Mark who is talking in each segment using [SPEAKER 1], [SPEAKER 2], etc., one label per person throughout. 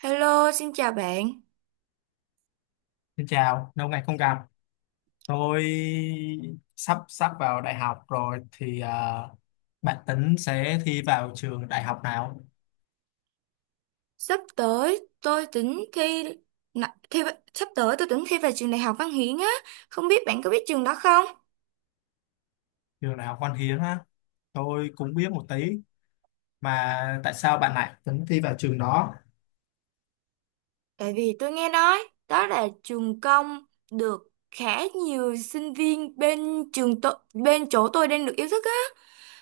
[SPEAKER 1] Hello, xin chào bạn.
[SPEAKER 2] Xin chào, lâu ngày không gặp. Tôi sắp sắp vào đại học rồi bạn tính sẽ thi vào trường đại học nào?
[SPEAKER 1] Sắp tới tôi tính thi, nà- thi sắp tới tôi tính thi vào trường Đại học Văn Hiến á, không biết bạn có biết trường đó không?
[SPEAKER 2] Trường đại học Văn Hiến á. Tôi cũng biết một tí mà tại sao bạn lại tính thi vào trường đó?
[SPEAKER 1] Tại vì tôi nghe nói đó là trường công được khá nhiều sinh viên bên trường tôi, bên chỗ tôi đang được yêu thích á.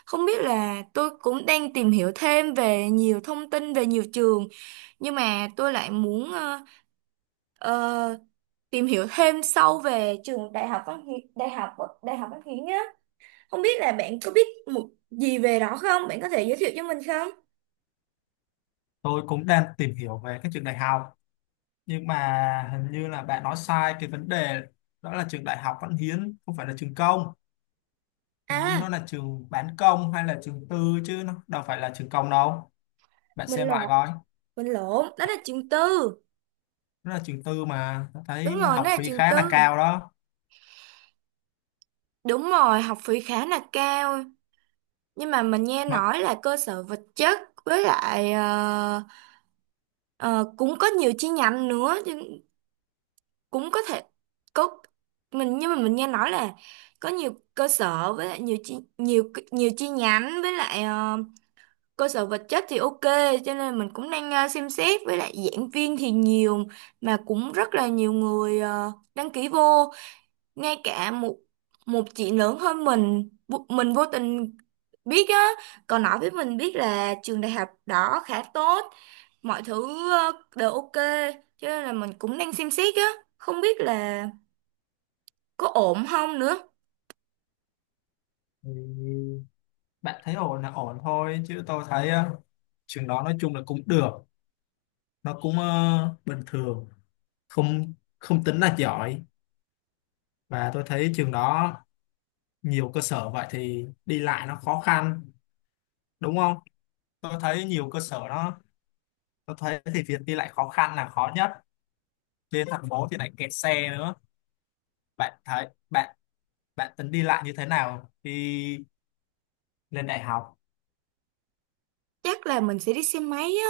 [SPEAKER 1] Không biết là tôi cũng đang tìm hiểu thêm về nhiều thông tin về nhiều trường, nhưng mà tôi lại muốn ờ, tìm hiểu thêm sâu về trường Đại học Văn Hiến, Đại học Văn Hiến á. Không biết là bạn có biết một gì về đó không? Bạn có thể giới thiệu cho mình không?
[SPEAKER 2] Tôi cũng đang tìm hiểu về các trường đại học nhưng mà hình như là bạn nói sai cái vấn đề, đó là trường đại học Văn Hiến không phải là trường công. Hình như nó
[SPEAKER 1] À,
[SPEAKER 2] là trường bán công hay là trường tư chứ nó đâu phải là trường công đâu. Bạn
[SPEAKER 1] mình
[SPEAKER 2] xem lại
[SPEAKER 1] lộn,
[SPEAKER 2] coi.
[SPEAKER 1] đó là trường tư.
[SPEAKER 2] Nó là trường tư mà nó
[SPEAKER 1] Đúng
[SPEAKER 2] thấy
[SPEAKER 1] rồi, đó
[SPEAKER 2] học
[SPEAKER 1] là
[SPEAKER 2] phí
[SPEAKER 1] trường
[SPEAKER 2] khá là
[SPEAKER 1] tư.
[SPEAKER 2] cao đó
[SPEAKER 1] Đúng rồi, học phí khá là cao. Nhưng mà mình nghe
[SPEAKER 2] mà
[SPEAKER 1] nói là cơ sở vật chất với lại ờ, cũng có nhiều chi nhánh nữa, nhưng cũng có thể có mình nhưng mà mình nghe nói là có nhiều cơ sở với lại nhiều chi nhiều nhiều chi nhánh với lại cơ sở vật chất thì ok, cho nên mình cũng đang xem xét, với lại giảng viên thì nhiều mà cũng rất là nhiều người đăng ký vô. Ngay cả một một chị lớn hơn mình mình vô tình biết á còn nói với mình biết là trường đại học đó khá tốt, mọi thứ đều ok, cho nên là mình cũng đang xem xét á, không biết là có ổn không nữa.
[SPEAKER 2] thì bạn thấy ổn là ổn thôi chứ tôi thấy trường đó nói chung là cũng được, nó cũng bình thường, không không tính là giỏi. Và tôi thấy trường đó nhiều cơ sở vậy thì đi lại nó khó khăn đúng không, tôi thấy nhiều cơ sở đó, tôi thấy thì việc đi lại khó khăn là khó nhất, trên thành phố thì lại kẹt xe nữa. Bạn bạn tính đi lại như thế nào khi lên đại học?
[SPEAKER 1] Chắc là mình sẽ đi xe máy á.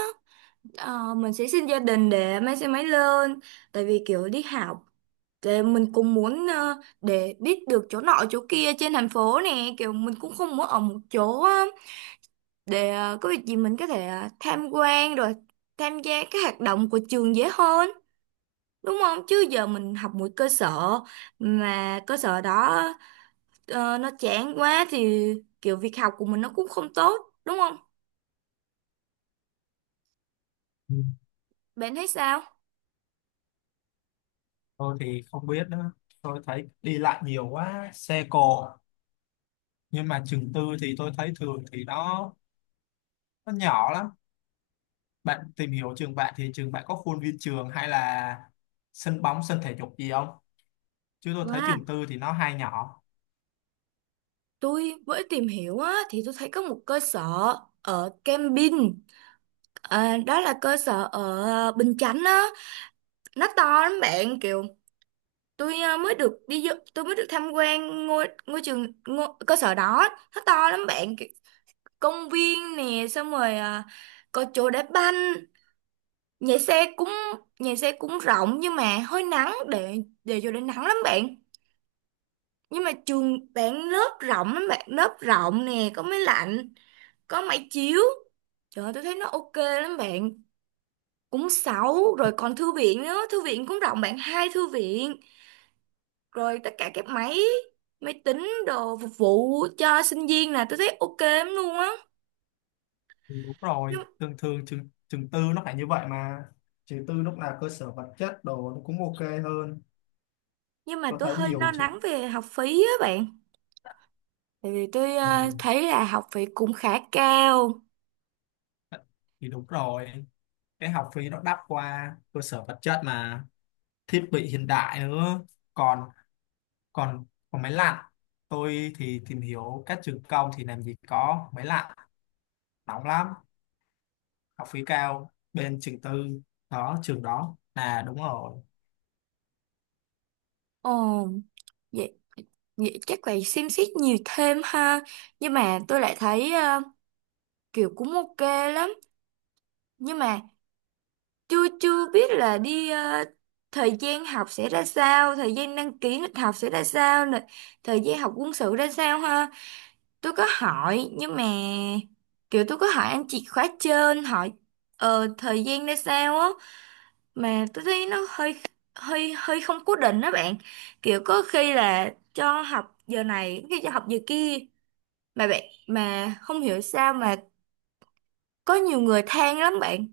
[SPEAKER 1] Mình sẽ xin gia đình để mang xe máy lên, tại vì kiểu đi học. Thì mình cũng muốn để biết được chỗ nọ chỗ kia trên thành phố nè, kiểu mình cũng không muốn ở một chỗ á, để có việc gì mình có thể tham quan rồi tham gia các hoạt động của trường dễ hơn, đúng không? Chứ giờ mình học một cơ sở mà cơ sở đó nó chán quá thì kiểu việc học của mình nó cũng không tốt, đúng không? Bạn thấy sao?
[SPEAKER 2] Tôi thì không biết nữa. Tôi thấy đi lại nhiều quá, xe cộ. Nhưng mà trường tư thì tôi thấy thường thì nó nhỏ lắm. Bạn tìm hiểu trường bạn thì trường bạn có khuôn viên trường hay là sân bóng, sân thể dục gì không? Chứ tôi thấy
[SPEAKER 1] Wow,
[SPEAKER 2] trường tư thì nó hay nhỏ.
[SPEAKER 1] tôi mới tìm hiểu á, thì tôi thấy có một cơ sở ở Cam Vin, à, đó là cơ sở ở Bình Chánh á, nó to lắm bạn. Kiểu tôi mới được đi vô- tôi mới được tham quan ngôi ngôi trường ngôi, cơ sở đó, nó to lắm bạn. Kiểu công viên nè, xong rồi có chỗ đá banh, nhà xe cũng nhà xe cũng rộng nhưng mà hơi nắng, để vô để nắng lắm bạn. Nhưng mà trường bạn lớp rộng lắm bạn, lớp rộng nè, có máy lạnh, có máy chiếu. Trời ơi, tôi thấy nó ok lắm bạn, cũng sáu rồi, còn thư viện nữa, thư viện cũng rộng bạn, hai thư viện, rồi tất cả các máy máy tính đồ phục vụ cho sinh viên, là tôi thấy ok lắm luôn á.
[SPEAKER 2] Ừ, đúng
[SPEAKER 1] nhưng,
[SPEAKER 2] rồi, thường thường trường tư nó phải như vậy mà. Trường tư lúc nào cơ sở vật chất đồ nó cũng ok hơn.
[SPEAKER 1] nhưng mà
[SPEAKER 2] Tôi
[SPEAKER 1] tôi
[SPEAKER 2] thấy
[SPEAKER 1] hơi
[SPEAKER 2] nhiều
[SPEAKER 1] lo
[SPEAKER 2] trường...
[SPEAKER 1] lắng về học phí á bạn, tại vì tôi
[SPEAKER 2] Ừ.
[SPEAKER 1] thấy là học phí cũng khá cao.
[SPEAKER 2] Thì đúng rồi, cái học phí nó đắt qua cơ sở vật chất mà, thiết bị hiện đại nữa, còn còn còn máy lạnh. Tôi thì tìm hiểu các trường công thì làm gì có máy lạnh, nóng lắm. Học phí cao bên trường tư, đó trường đó là đúng rồi.
[SPEAKER 1] Ồ, vậy, chắc phải xem xét nhiều thêm ha. Nhưng mà tôi lại thấy kiểu cũng ok lắm, nhưng mà chưa chưa biết là đi thời gian học sẽ ra sao, thời gian đăng ký lịch học sẽ ra sao nè, thời gian học quân sự ra sao ha. Tôi có hỏi nhưng mà kiểu tôi có hỏi anh chị khóa trên, hỏi thời gian ra sao á, mà tôi thấy nó hơi hơi hơi không cố định đó bạn. Kiểu có khi là cho học giờ này, có khi cho học giờ kia, mà bạn, mà không hiểu sao mà có nhiều người than lắm bạn.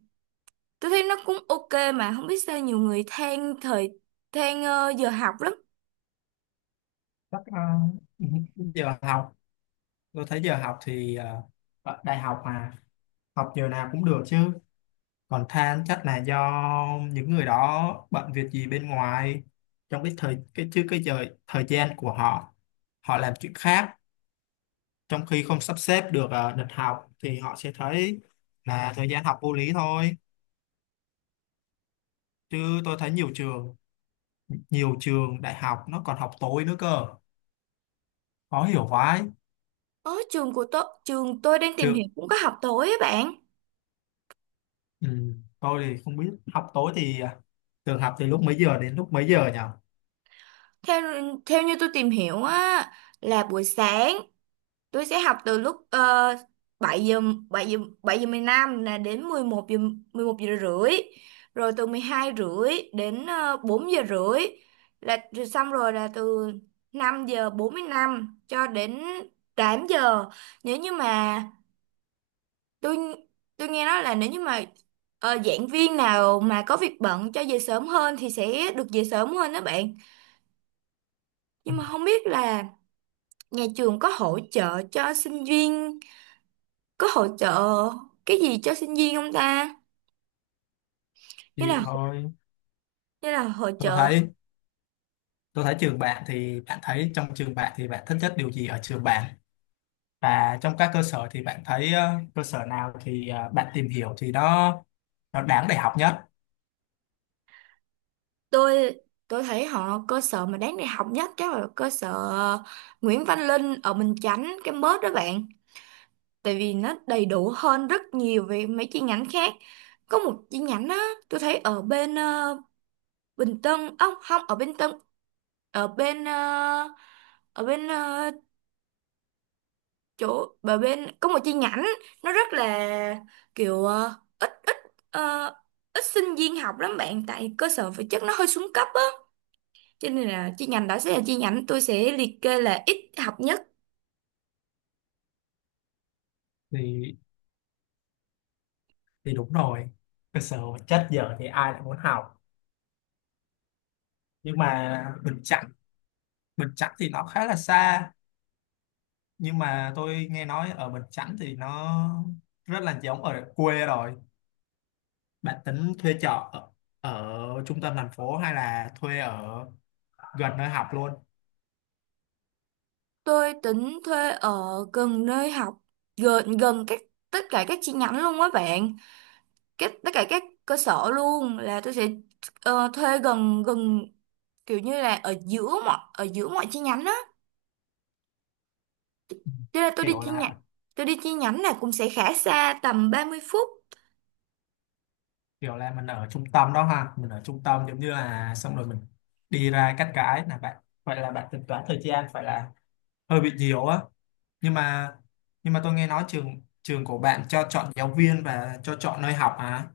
[SPEAKER 1] Tôi thấy nó cũng ok mà không biết sao nhiều người than thời, than giờ học lắm.
[SPEAKER 2] Chắc, ờ, giờ học, tôi thấy giờ học thì ở đại học mà, học giờ nào cũng được chứ. Còn than chắc là do những người đó bận việc gì bên ngoài, trong cái giờ thời gian của họ, họ làm chuyện khác, trong khi không sắp xếp được lịch học thì họ sẽ thấy là thời gian học vô lý thôi. Chứ tôi thấy nhiều trường, nhiều trường đại học nó còn học tối nữa cơ, khó hiểu vãi.
[SPEAKER 1] Ở trường của tôi, trường tôi đang tìm
[SPEAKER 2] Chứ
[SPEAKER 1] hiểu cũng có học tối á bạn.
[SPEAKER 2] ừ, tôi thì không biết học tối thì à, trường học từ lúc mấy giờ đến lúc mấy giờ nhỉ?
[SPEAKER 1] Theo theo như tôi tìm hiểu á, là buổi sáng tôi sẽ học từ lúc 7 giờ 7 giờ 7 giờ 15 là đến 11 giờ 11 giờ rưỡi, rồi từ 12 rưỡi đến 4 giờ rưỡi, là rồi xong rồi là từ 5 giờ 45 cho đến 8 giờ. Nếu như mà tôi tôi nghe nói là nếu như mà giảng viên nào mà có việc bận cho về sớm hơn thì sẽ được về sớm hơn đó bạn.
[SPEAKER 2] Ừ,
[SPEAKER 1] Nhưng mà không biết là nhà trường có hỗ trợ cho sinh viên, có hỗ trợ cái gì cho sinh viên không ta, như
[SPEAKER 2] chịu
[SPEAKER 1] là
[SPEAKER 2] thôi.
[SPEAKER 1] hỗ
[SPEAKER 2] tôi
[SPEAKER 1] trợ.
[SPEAKER 2] thấy tôi thấy trường bạn thì bạn thấy trong trường bạn thì bạn thích nhất điều gì ở trường bạn, và trong các cơ sở thì bạn thấy cơ sở nào thì bạn tìm hiểu thì nó đáng để học nhất?
[SPEAKER 1] tôi tôi thấy họ cơ sở mà đáng đại học nhất chắc là cơ sở Nguyễn Văn Linh ở Bình Chánh campus đó bạn, tại vì nó đầy đủ hơn rất nhiều về mấy chi nhánh khác. Có một chi nhánh á, tôi thấy ở bên Bình Tân, ông không, ở bên Tân, ở bên ở bên ờ, chỗ ở bên có một chi nhánh, nó rất là kiểu ít ít ờ, ít sinh viên học lắm bạn, tại cơ sở vật chất nó hơi xuống cấp á, cho nên là chi nhánh đó sẽ là chi nhánh tôi sẽ liệt kê là ít học nhất.
[SPEAKER 2] Thì thì đúng rồi, cơ sở vật chất giờ thì ai lại muốn học. Nhưng mà Bình Chánh thì nó khá là xa, nhưng mà tôi nghe nói ở Bình Chánh thì nó rất là giống ở quê rồi. Bạn tính thuê trọ ở trung tâm thành phố hay là thuê ở gần nơi học luôn?
[SPEAKER 1] Tôi tính thuê ở gần nơi học, gần gần các, tất cả các chi nhánh luôn á bạn. Các tất cả các cơ sở luôn là tôi sẽ thuê gần gần, kiểu như là ở giữa mọi chi nhánh á.
[SPEAKER 2] Ừ.
[SPEAKER 1] Thế là tôi đi
[SPEAKER 2] kiểu
[SPEAKER 1] chi
[SPEAKER 2] là
[SPEAKER 1] nhánh,
[SPEAKER 2] ở-
[SPEAKER 1] là cũng sẽ khá xa, tầm 30 phút.
[SPEAKER 2] Kiểu là mình ở trung tâm đó ha, mình ở trung tâm giống như là xong rồi mình đi ra cắt cái là bạn, vậy là bạn tính toán thời gian phải là hơi bị nhiều á. Nhưng mà, nhưng mà tôi nghe nói trường trường của bạn cho chọn giáo viên và cho chọn nơi học à,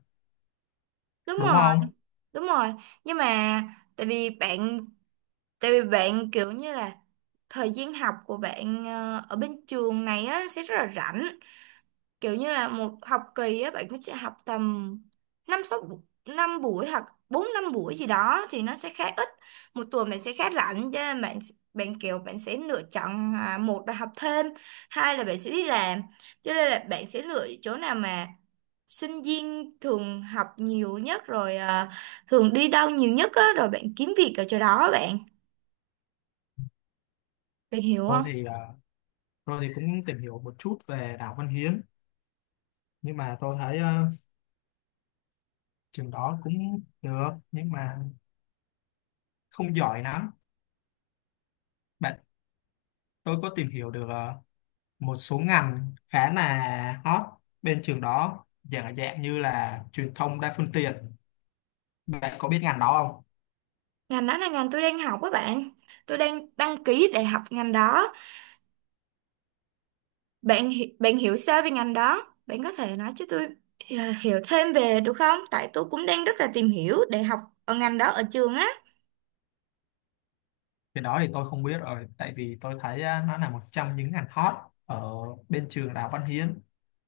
[SPEAKER 1] Đúng
[SPEAKER 2] đúng
[SPEAKER 1] rồi.
[SPEAKER 2] không?
[SPEAKER 1] Đúng rồi. Nhưng mà tại vì bạn tại vì bạn kiểu như là thời gian học của bạn ở bên trường này á sẽ rất là rảnh. Kiểu như là một học kỳ á bạn sẽ học tầm năm sáu bu- năm buổi hoặc bốn năm buổi gì đó, thì nó sẽ khá ít, một tuần bạn sẽ khá rảnh. Cho nên bạn, bạn kiểu bạn sẽ lựa chọn à, một là học thêm, hai là bạn sẽ đi làm. Cho nên là bạn sẽ lựa chỗ nào mà sinh viên thường học nhiều nhất rồi à, thường đi đâu nhiều nhất á, rồi bạn kiếm việc ở chỗ đó bạn, bạn hiểu
[SPEAKER 2] Tôi
[SPEAKER 1] không?
[SPEAKER 2] thì à, tôi thì cũng tìm hiểu một chút về Đào Văn Hiến, nhưng mà tôi thấy trường đó cũng được nhưng mà không giỏi lắm bạn. Tôi có tìm hiểu được một số ngành khá là hot bên trường đó, dạng dạng như là truyền thông đa phương tiện. Bạn có biết ngành đó không?
[SPEAKER 1] Ngành đó là ngành tôi đang học á bạn, tôi đang đăng ký để học ngành đó. Bạn hiểu sao về ngành đó? Bạn có thể nói cho tôi à, hiểu thêm về được không? Tại tôi cũng đang rất là tìm hiểu để học ở ngành đó ở trường á.
[SPEAKER 2] Cái đó thì tôi không biết rồi, tại vì tôi thấy á, nó là một trong những ngành hot ở bên trường Đại học Văn Hiến.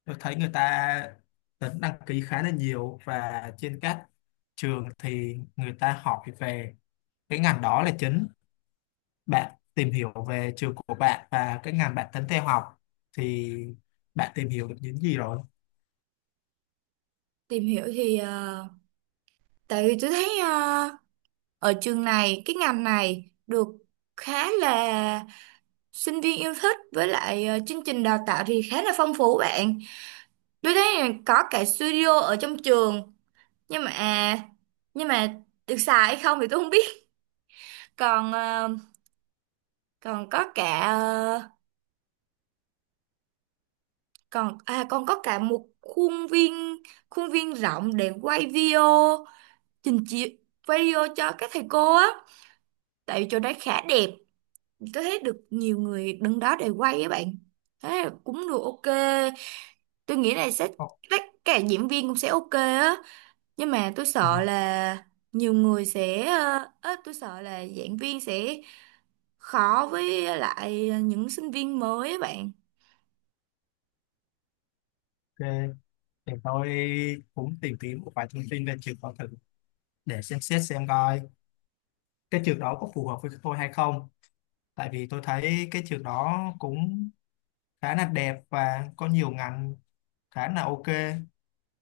[SPEAKER 2] Tôi thấy người ta tính đăng ký khá là nhiều, và trên các trường thì người ta hỏi về cái ngành đó là chính. Bạn tìm hiểu về trường của bạn và cái ngành bạn tính theo học thì bạn tìm hiểu được những gì rồi?
[SPEAKER 1] Tìm hiểu thì tại vì tôi thấy ở trường này cái ngành này được khá là sinh viên yêu thích với lại chương trình đào tạo thì khá là phong phú bạn. Tôi thấy là có cả studio ở trong trường, nhưng mà à, nhưng mà được xài hay không thì tôi không biết. Còn còn có cả còn có cả một khuôn viên, khuôn viên rộng để quay video, trình chiếu, quay video cho các thầy cô á, tại vì chỗ đấy khá đẹp, tôi thấy được nhiều người đứng đó để quay á bạn. Thế là cũng được ok, tôi nghĩ là sẽ,
[SPEAKER 2] Ok,
[SPEAKER 1] tất cả diễn viên cũng sẽ ok á. Nhưng mà tôi sợ là nhiều người sẽ á, tôi sợ là giảng viên sẽ khó với lại những sinh viên mới á bạn.
[SPEAKER 2] để tôi cũng tìm kiếm một vài thông tin về trường con thử, để xem xét xem coi cái trường đó có phù hợp với tôi hay không. Tại vì tôi thấy cái trường đó cũng khá là đẹp và có nhiều ngành khá là ok,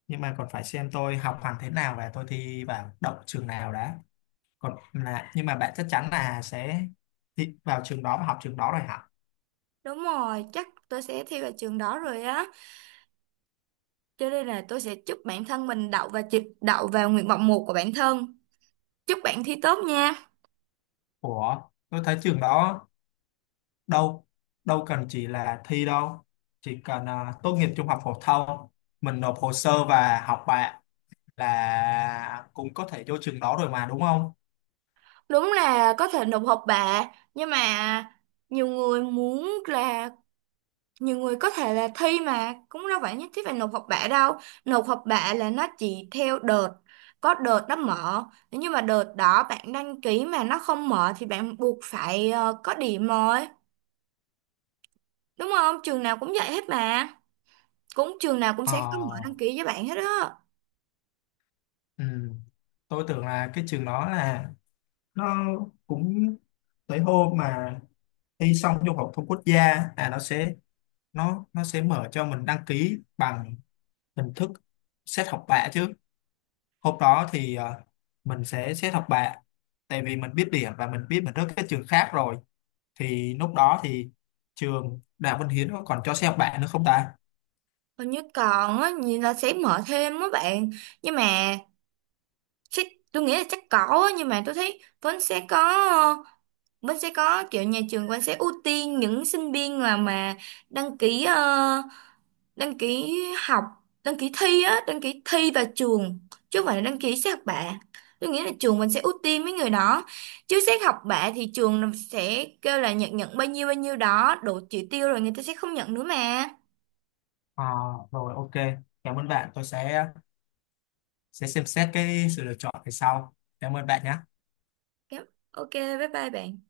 [SPEAKER 2] nhưng mà còn phải xem tôi học hành thế nào và tôi thi vào đậu trường nào đã. Còn là nhưng mà bạn chắc chắn là sẽ thi vào trường đó và học trường đó rồi hả?
[SPEAKER 1] Đúng rồi, chắc tôi sẽ thi vào trường đó rồi á. Cho nên là tôi sẽ chúc bản thân mình đậu và chịch đậu vào nguyện vọng một của bản thân. Chúc bạn thi tốt nha.
[SPEAKER 2] Ủa, tôi thấy trường đó đâu đâu cần chỉ là thi đâu, chỉ cần à, tốt nghiệp trung học phổ thông mình nộp hồ sơ và học bạ là cũng có thể vô trường đó rồi mà đúng không?
[SPEAKER 1] Đúng là có thể nộp học bạ, nhưng mà nhiều người muốn là, nhiều người có thể là thi mà cũng đâu phải nhất thiết phải nộp học bạ đâu. Nộp học bạ là nó chỉ theo đợt, có đợt nó mở. Nếu như mà đợt đó bạn đăng ký mà nó không mở thì bạn buộc phải có điểm rồi. Đúng không? Trường nào cũng vậy hết mà. Cũng trường nào cũng
[SPEAKER 2] Ờ.
[SPEAKER 1] sẽ có mở đăng ký với bạn hết á.
[SPEAKER 2] Ừ. Tôi tưởng là cái trường đó là nó cũng tới hôm mà thi xong trung học thông quốc gia là nó sẽ mở cho mình đăng ký bằng hình thức xét học bạ chứ. Hôm đó thì mình sẽ xét học bạ, tại vì mình biết điểm và mình biết mình rớt các trường khác rồi, thì lúc đó thì trường Đại học Văn Hiến nó còn cho xét học bạ nữa không ta?
[SPEAKER 1] Hình như còn á, nhìn là sẽ mở thêm á bạn. Nhưng mà chắc, tôi nghĩ là chắc có á. Nhưng mà tôi thấy vẫn sẽ có ờ, vẫn sẽ có kiểu nhà trường vẫn sẽ ưu tiên những sinh viên là mà đăng ký đăng ký học đăng ký thi á, đăng ký thi vào trường, chứ không phải là đăng ký xét học bạ. Tôi nghĩ là trường mình sẽ ưu tiên mấy người đó, chứ xét học bạ thì trường sẽ kêu là nhận, nhận bao nhiêu đó đủ chỉ tiêu rồi người ta sẽ không nhận nữa mà.
[SPEAKER 2] Ờ, rồi ok, cảm ơn bạn, tôi sẽ xem xét cái sự lựa chọn về sau. Cảm ơn bạn nhé.
[SPEAKER 1] Yep, ok, bye bye bạn.